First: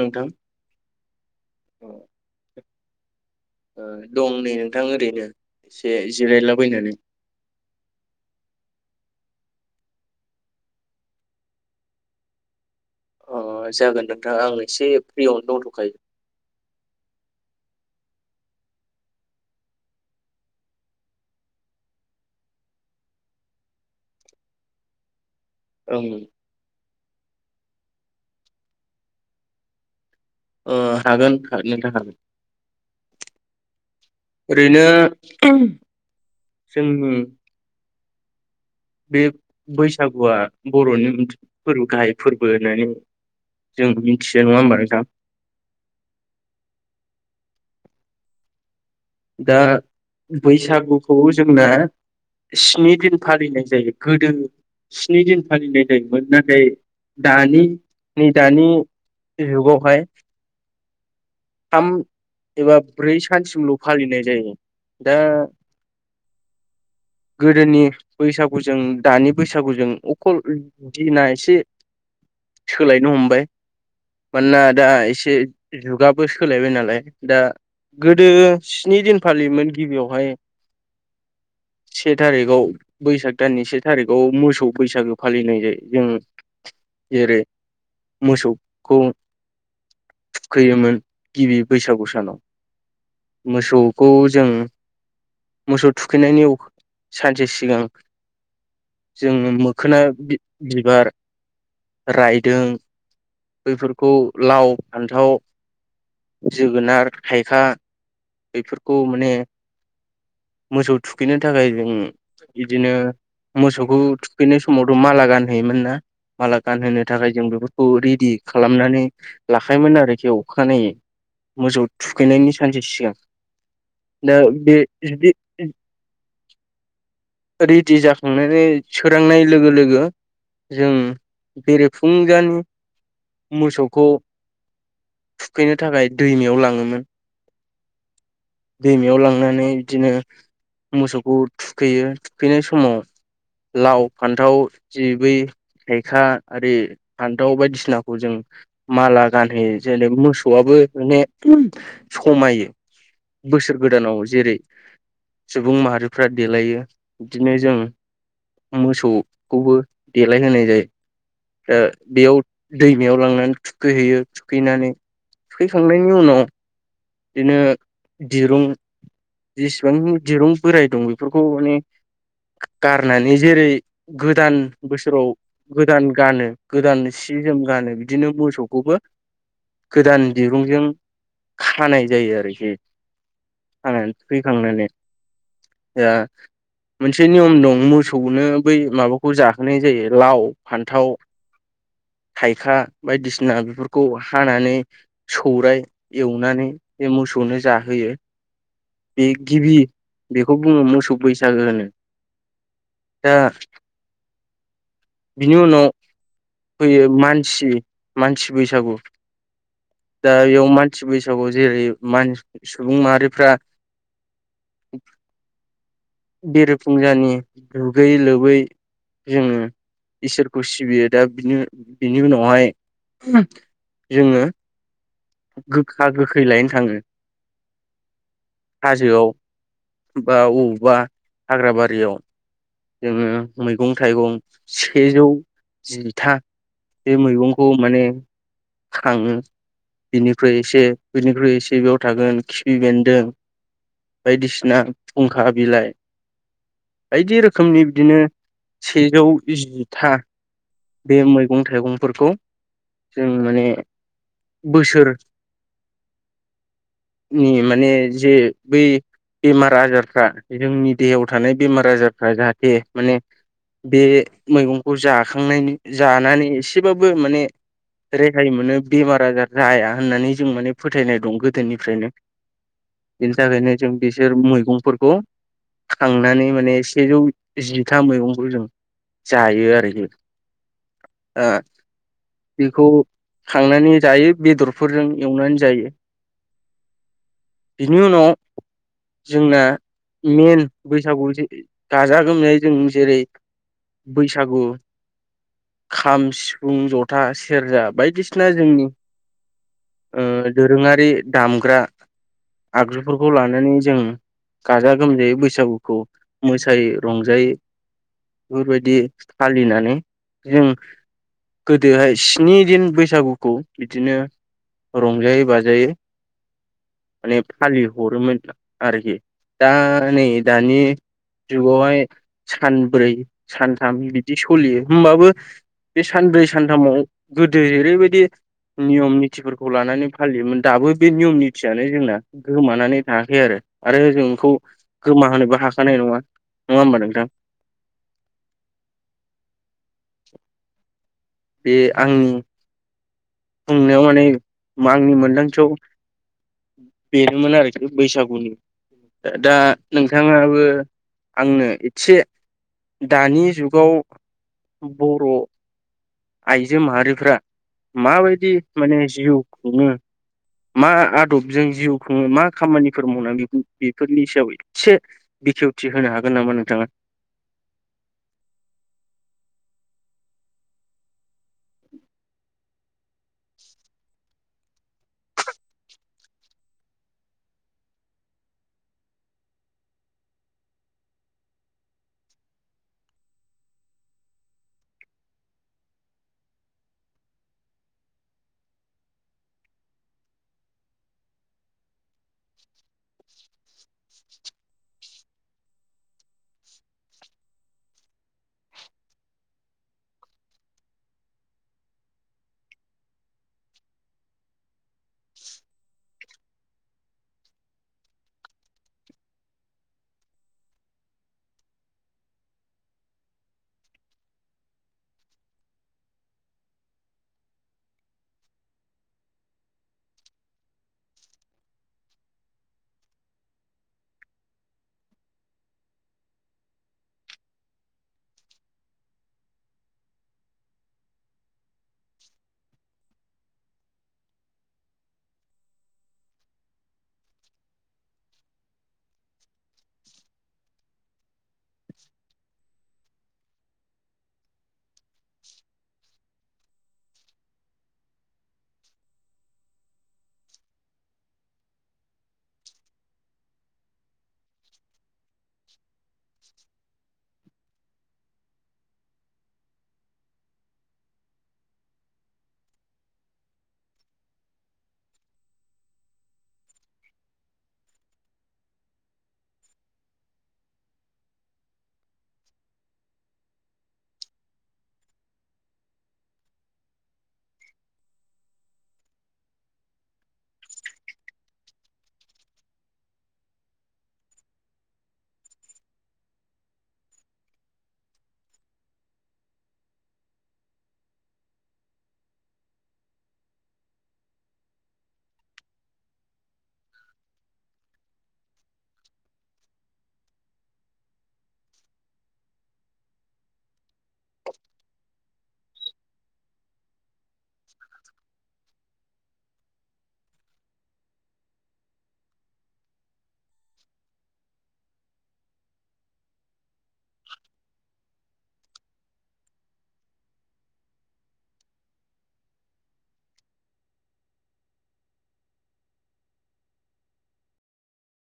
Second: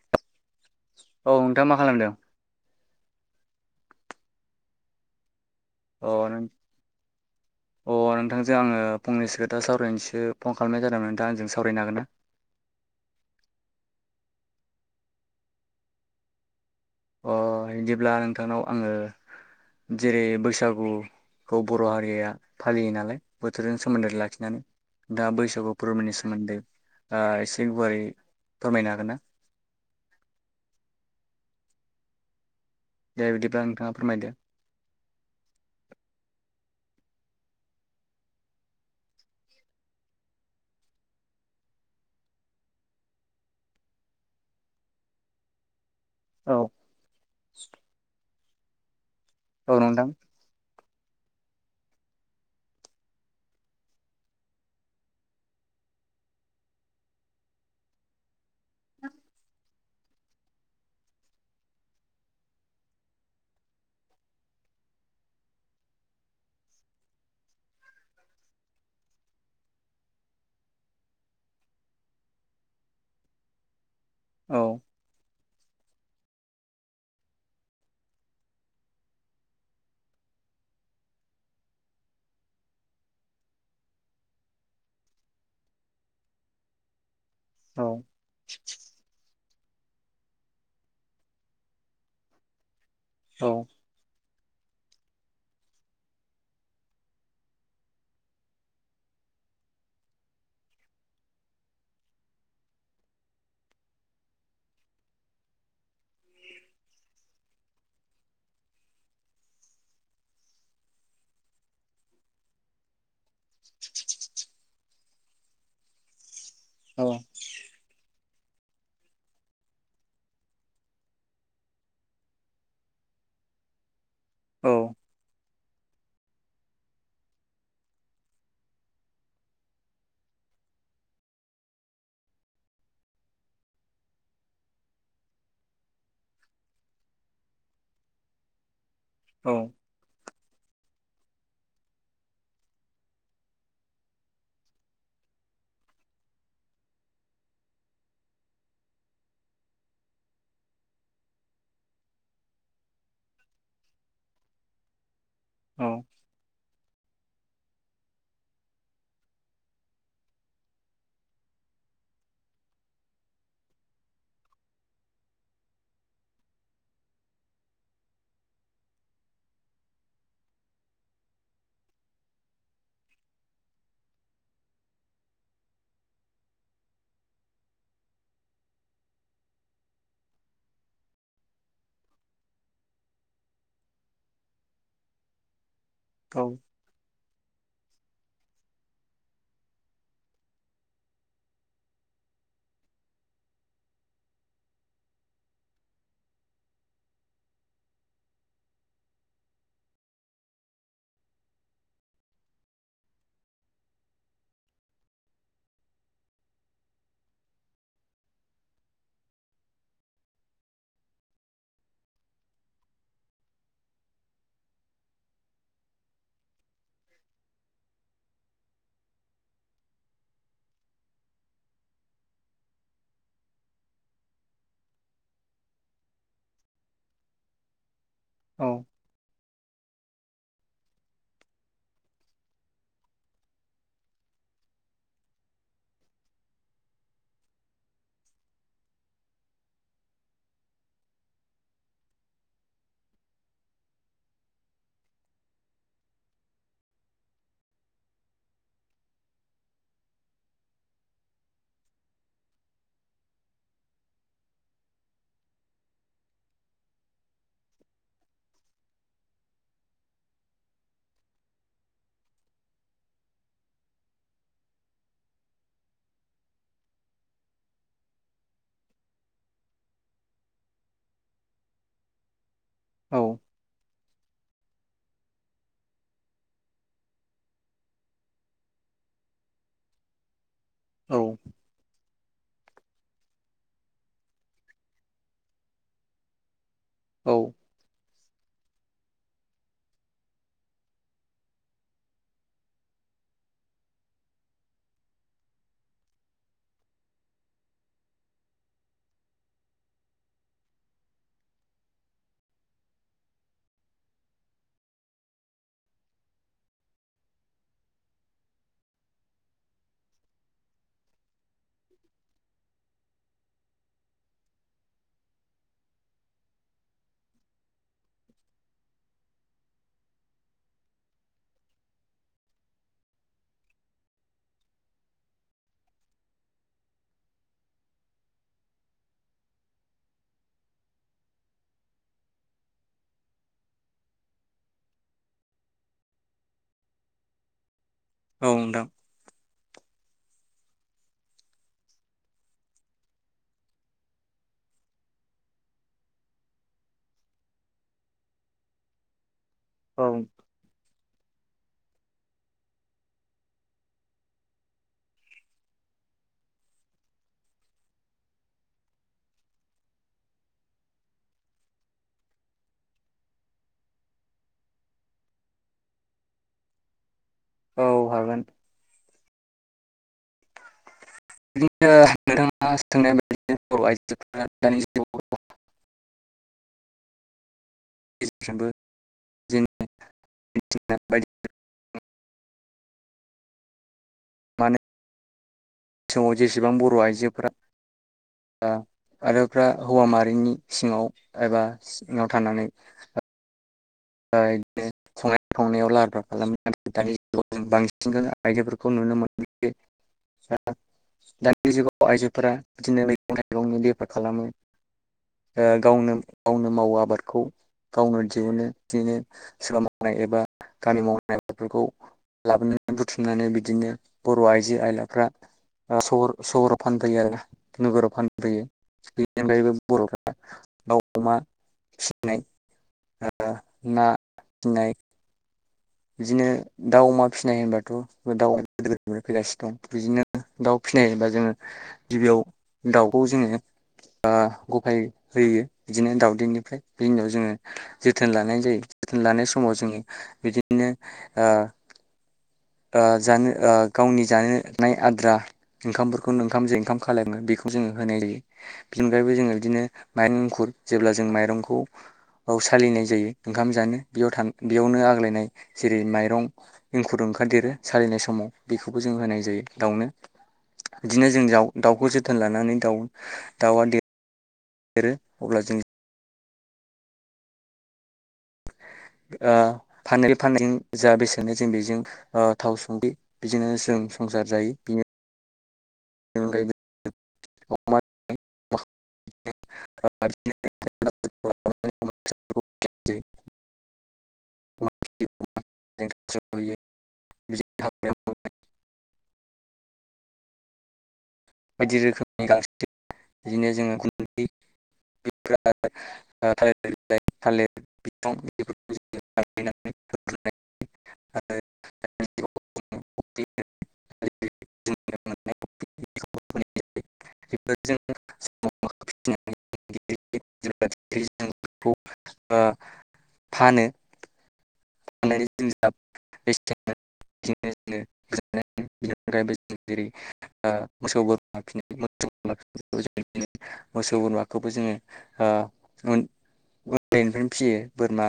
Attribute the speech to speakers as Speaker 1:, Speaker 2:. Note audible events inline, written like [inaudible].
Speaker 1: नोंथां
Speaker 2: औ नोंथाङा मा खालामदों?
Speaker 1: ओ दं नै नोंथां ओरैनो। एसे
Speaker 2: अ अ
Speaker 1: जिरायलाबायनानै
Speaker 2: नोंथांजों आङो फंनैसो खोथा सावरायनोसो फन खालामनाय जादोंमोन नोंथाङा आंजों सावरायनो हागोन ना?
Speaker 1: अ जागोन नोंथां आं एसे फ्रियावनो दंथ'खायो।
Speaker 2: अ बिदिब्ला नोंथांनाव आङो जेरै बैसागुखौ बर' हारिया फालियो नालाय बोथोरजों सोमोन्दो लाखिनानै दा बैसागु
Speaker 1: ओं
Speaker 2: फोरबुनि सोमोन्दै एसे गुवारै फोरमायनो हागोन ना?
Speaker 1: ओ हागोन नोंथां हागोन।
Speaker 2: दे बिदिब्ला नोंथाङा फोरमायदो
Speaker 1: ओरैनो जोंनि बे बैसागुआ बर'नि फोरबो गाहाय फोरबो होननानै जों मिथियो नङा होमबा नोंथा?
Speaker 2: औ
Speaker 1: दा
Speaker 2: औ नोंथां
Speaker 1: बैसागु खौ जोंना स्नि दिन फालिनाय जायो गोदो स्नि दिन फालिनाय जायोमोन नाथाय दानि नै दानि जुगावहाय थाम एबा ब्रै सानसिमल' फालिनाय जायो दा गोदोनि बैसागुजों दानि बैसागुजों अखल दिना एसे सोलायनो हमबाय। मानोना
Speaker 2: औ
Speaker 1: दा एसे जुगाब बो सोलायबाय नालाय दा गोदो स्नि दिन फालियोमोन गिबियावहाय से थारिखआव बैसाग दाननि से थारिखआव मोसौ बैसागो फालिनाय जायो जों जेरै
Speaker 2: औ
Speaker 1: मोसौखौ थुखैयोमोन। गिबि बैसागु सानाव
Speaker 2: औ
Speaker 1: मोसौखौ। जों मोसौ थुखैनायनि सानसे सिगां जों मोखोना बिबार रायदों बैफोरखौ लाव फान्थाव। जोगोनार थायखा बेफोरखौ माने मोसौ थुखैनो थाखाय जों बिदिनो। मोसौखौ थुखैनाय। समावथ' माला गानहैयोमोन ना। माला गानहोनो
Speaker 2: औ
Speaker 1: थाखाय जों बेफोरखौ रेडि। खालामनानै लाखायोमोन आरोखि औ। अखानायै मोजौ थुखैनायनि सानसे सिगां न
Speaker 2: औ
Speaker 1: बे। [inaudible] रेडि जाखांनानै सोरांनाय लोगो लोगो जों बेरेफुंजानि मोसौखौ थुखैनो थाखाय दैमायाव लाङोमोन। दैमायाव
Speaker 2: औ
Speaker 1: लांनानै बिदिनो मोसौखौ थुखैयो थुखैनाय समाव लाव-फान्थाव जिबै थाइखा आरि फान्थाव बायदिसिनाखौ जों माला गानहोयो जेरै- मोसौआबो माने समायो बोसोर गोदानाव जेरै सुबुं माहारिफ्रा देलायो बिदिनो जों मोसौखौबो देलायहोनाय जायो दा बेयाव दैमायाव लांनानै थुखैहैयो थुखैनानै थुखैखांनायनि उनाव बिदिनो दिरुं जेसेबां दिरुं बोराइ दं बेफोरखौ माने गारनानै जेरै गोदान बोसोराव गोदान गानो गोदान सि जोम गानो बिदिनो मोसौखौबो गोदान दिरुंजों खा खानाय जायो आरोखि खानानै थुखैखांनानै
Speaker 2: औ
Speaker 1: मोनसे नियम दं मोर सौनो बै माबाखौ जाहोनाय जायो लाव फान्थाव थाइखा बायदिसिना बेफोरखौ हानानै सौराय एवनानै बे मोसौनो जाहोयो बे गिबि बेखौ बुङो मोसौ बैसागो होनो दा बिनि उनाव फैयो मानसि मानसि बैसागु दा बेयाव मानसि बैसागु जेरै सुबुं माहारिफ्रा बिरे फुंजानि दुगैयै-लोबै जोङो इसोरखौ सिबियो दा बिनि उनावहाय जोङो गोखा-गोखै लायनो थाङो। हाजोआव। बा बबेावबा हाग्राबारियाव जोङो मैगं-थाइगं सेजौ जिथा बे मैगंखौ माने खाङो बिनिख्रुइ एसे बिनिख्रुइ एसे बेयाव थागोन खिफि बेन्दों बायदिसिना फुंखा बिलाइ बायदि रोखोमनि बिदिनो सेजौ जिथा बे मैगं थाइगंफोरखौ जों माने बोसोर नि माने जे बै बेमार आजारफ्रा जोंनि देहायाव थानाय बेमार आजारफ्रा जाहाथे माने बे मैगंखौ जाखायो खांनायनि जानानै एसेबाबो माने रेहाय मोनो बेमार आजार जाया होननानै जों माने फोथायनाय दं गोदोनिफ्रायनो
Speaker 2: औ
Speaker 1: बेनि थाखायनो जों बेसोर मै मैगंफोरखौ खांनानै माने सेजौ जिथा मैगंफोर जों जायो आरो ओ। बेखौ खांनानै जायो बेदरफोरजों एवनानै जायो
Speaker 2: औ।
Speaker 1: बेनि उनाव जोंना मेन बैसागु गाजा गोमजायै जों जेरै बैसागु खाम, सिफुं, जथा, सेरजा बायदिसिना जोंनि ओ दोरोङारि दामग्रा आगजुफोरखौ लानानै जों गाजा गोमजायै बैसागुखौ मोसायै रंजायै बेफोरबायदि फालिनानै जों गोदोहाय स्नि दिन बैसागुखौ बिदिनो रंजायै बाजायै माने फालिहरोमोन आरोखि दा नै दानि जुगावहाय सानब्रै सानथाम बिदि सलियो होमबाबो बे सानब्रै सानथामाव गोदो जरैबायदि नियम नितफोरखौ लानानै फालियोमोन दाबो बे नियम नितियानो जोंना गोमानानै थायाखै आरो। आरो जोंखौ गोमाहोबो हाखानाय नङा नङा होमबा नोंथां?
Speaker 2: औ नोंथां।
Speaker 1: बे आंनि बुंनायाव माने आंनि मोनदांथियाव बेनोमोन आरोखि बैसागुनि दा
Speaker 2: औ
Speaker 1: नोंथाङाबो आंनो एसे दानि जुगाव बर' आइजो माहारिफ्रा माबायदि माने जिउ खुङो मा आदबजों जिउ खुङो मा खामानिफोर मावना बेफोरनि सायाव एसे बिखेवथि होनो हागोन नामा नोंथाङा?
Speaker 2: औ हागोन। बि [unintelligible] नो नोंथां आ सोंनाया [unintelligible] नो बर' आइजो [unintelligible] माने समाव जेसेबां बर' आइजोफ्रा ओ आरोफ्रा हौवा माहारिनि सिङाव एबा [unintelligible] ङाव थानानै ओ इदिनो संनाय खावनायाव लाहार फाहार खालामो आरो दानि जुगाव जों बांसिन आइजोफोरखौ नुनो मोनो दानि जुगाव आइजोफोरा बिदिनो मैगं थाइगंनि बेफार खालामो ओ गावनो गावनो मावो आबादखौ गावनो दिहुनो। बिदिनो सोरबा मावनाय एबा गामि मावनाय आबादफोरखौ लाबोनानै बुथुमनानै बिदिनो बर' आइजो आइलाफ्रा सहर सहर फानफैयो आरो नोगोराव फानफैयो बेनिनगायबो बरफ दाउ अमा फिसिनाय ओ ना नै बिदिनो दाउ अमा फिनाय होनबाथ दाउ गो [unintelligible] फैगासि दं बिदिनो दाउ फिनाय होनबा जोङो गिबियाव दाउखौ जोङो ओ गफाय होयो बिदिनो दाउदैनिफ्राय बि उनाव जोङो जोथोन लानाय जायो जोथोन लानाय समाव जोङो बिदि बिदिनो ओ ओ जानो ओ गावनि जानो नाय आद्रा ओंखामफोरखौनो ओंखाम जे ओंखाम खालाय बेखौ जोङो होनाय जायो बिनि अनगायैबो जोङो बिदिनो माइरं एंखुर जेब्ला जों माइरंखौ ओ सालिनाय जायो ओंखाम जानो बेयाव था बेयावनो आग्लायनाय जेरै माइरं एंखुर ओंखा [unintelligible] देरो साललिनाय समाव बेखौबो जों होनाय जायो दाउनो बिदिनो जों जाव दाउखौ जोथोन लानानै दाउ दाउआ देर देरो अब्ला जों ओ फान [unintelligible] जों जा बेसेनो जों बेजों ओ थाव संख्रि बिदिनो जों संसार जायो बिनो [unintelligible] [inaudible] [unintelligible] [inaudible] बायदि रोखोमनि [unintelligible] बिदिनो जोङो गुन्दै [unintelligible] [unintelligible] ओ फानो [unintelligible] [inaudible] [unintelligible] बिनि अनगायैबो जों जेरै ओ मोसौ बोरमा फिनो [unintelligible] मोसौ बोरमाखौबो जोङो ओ उन उन्दैनिफ्रायनो फियो बोरमा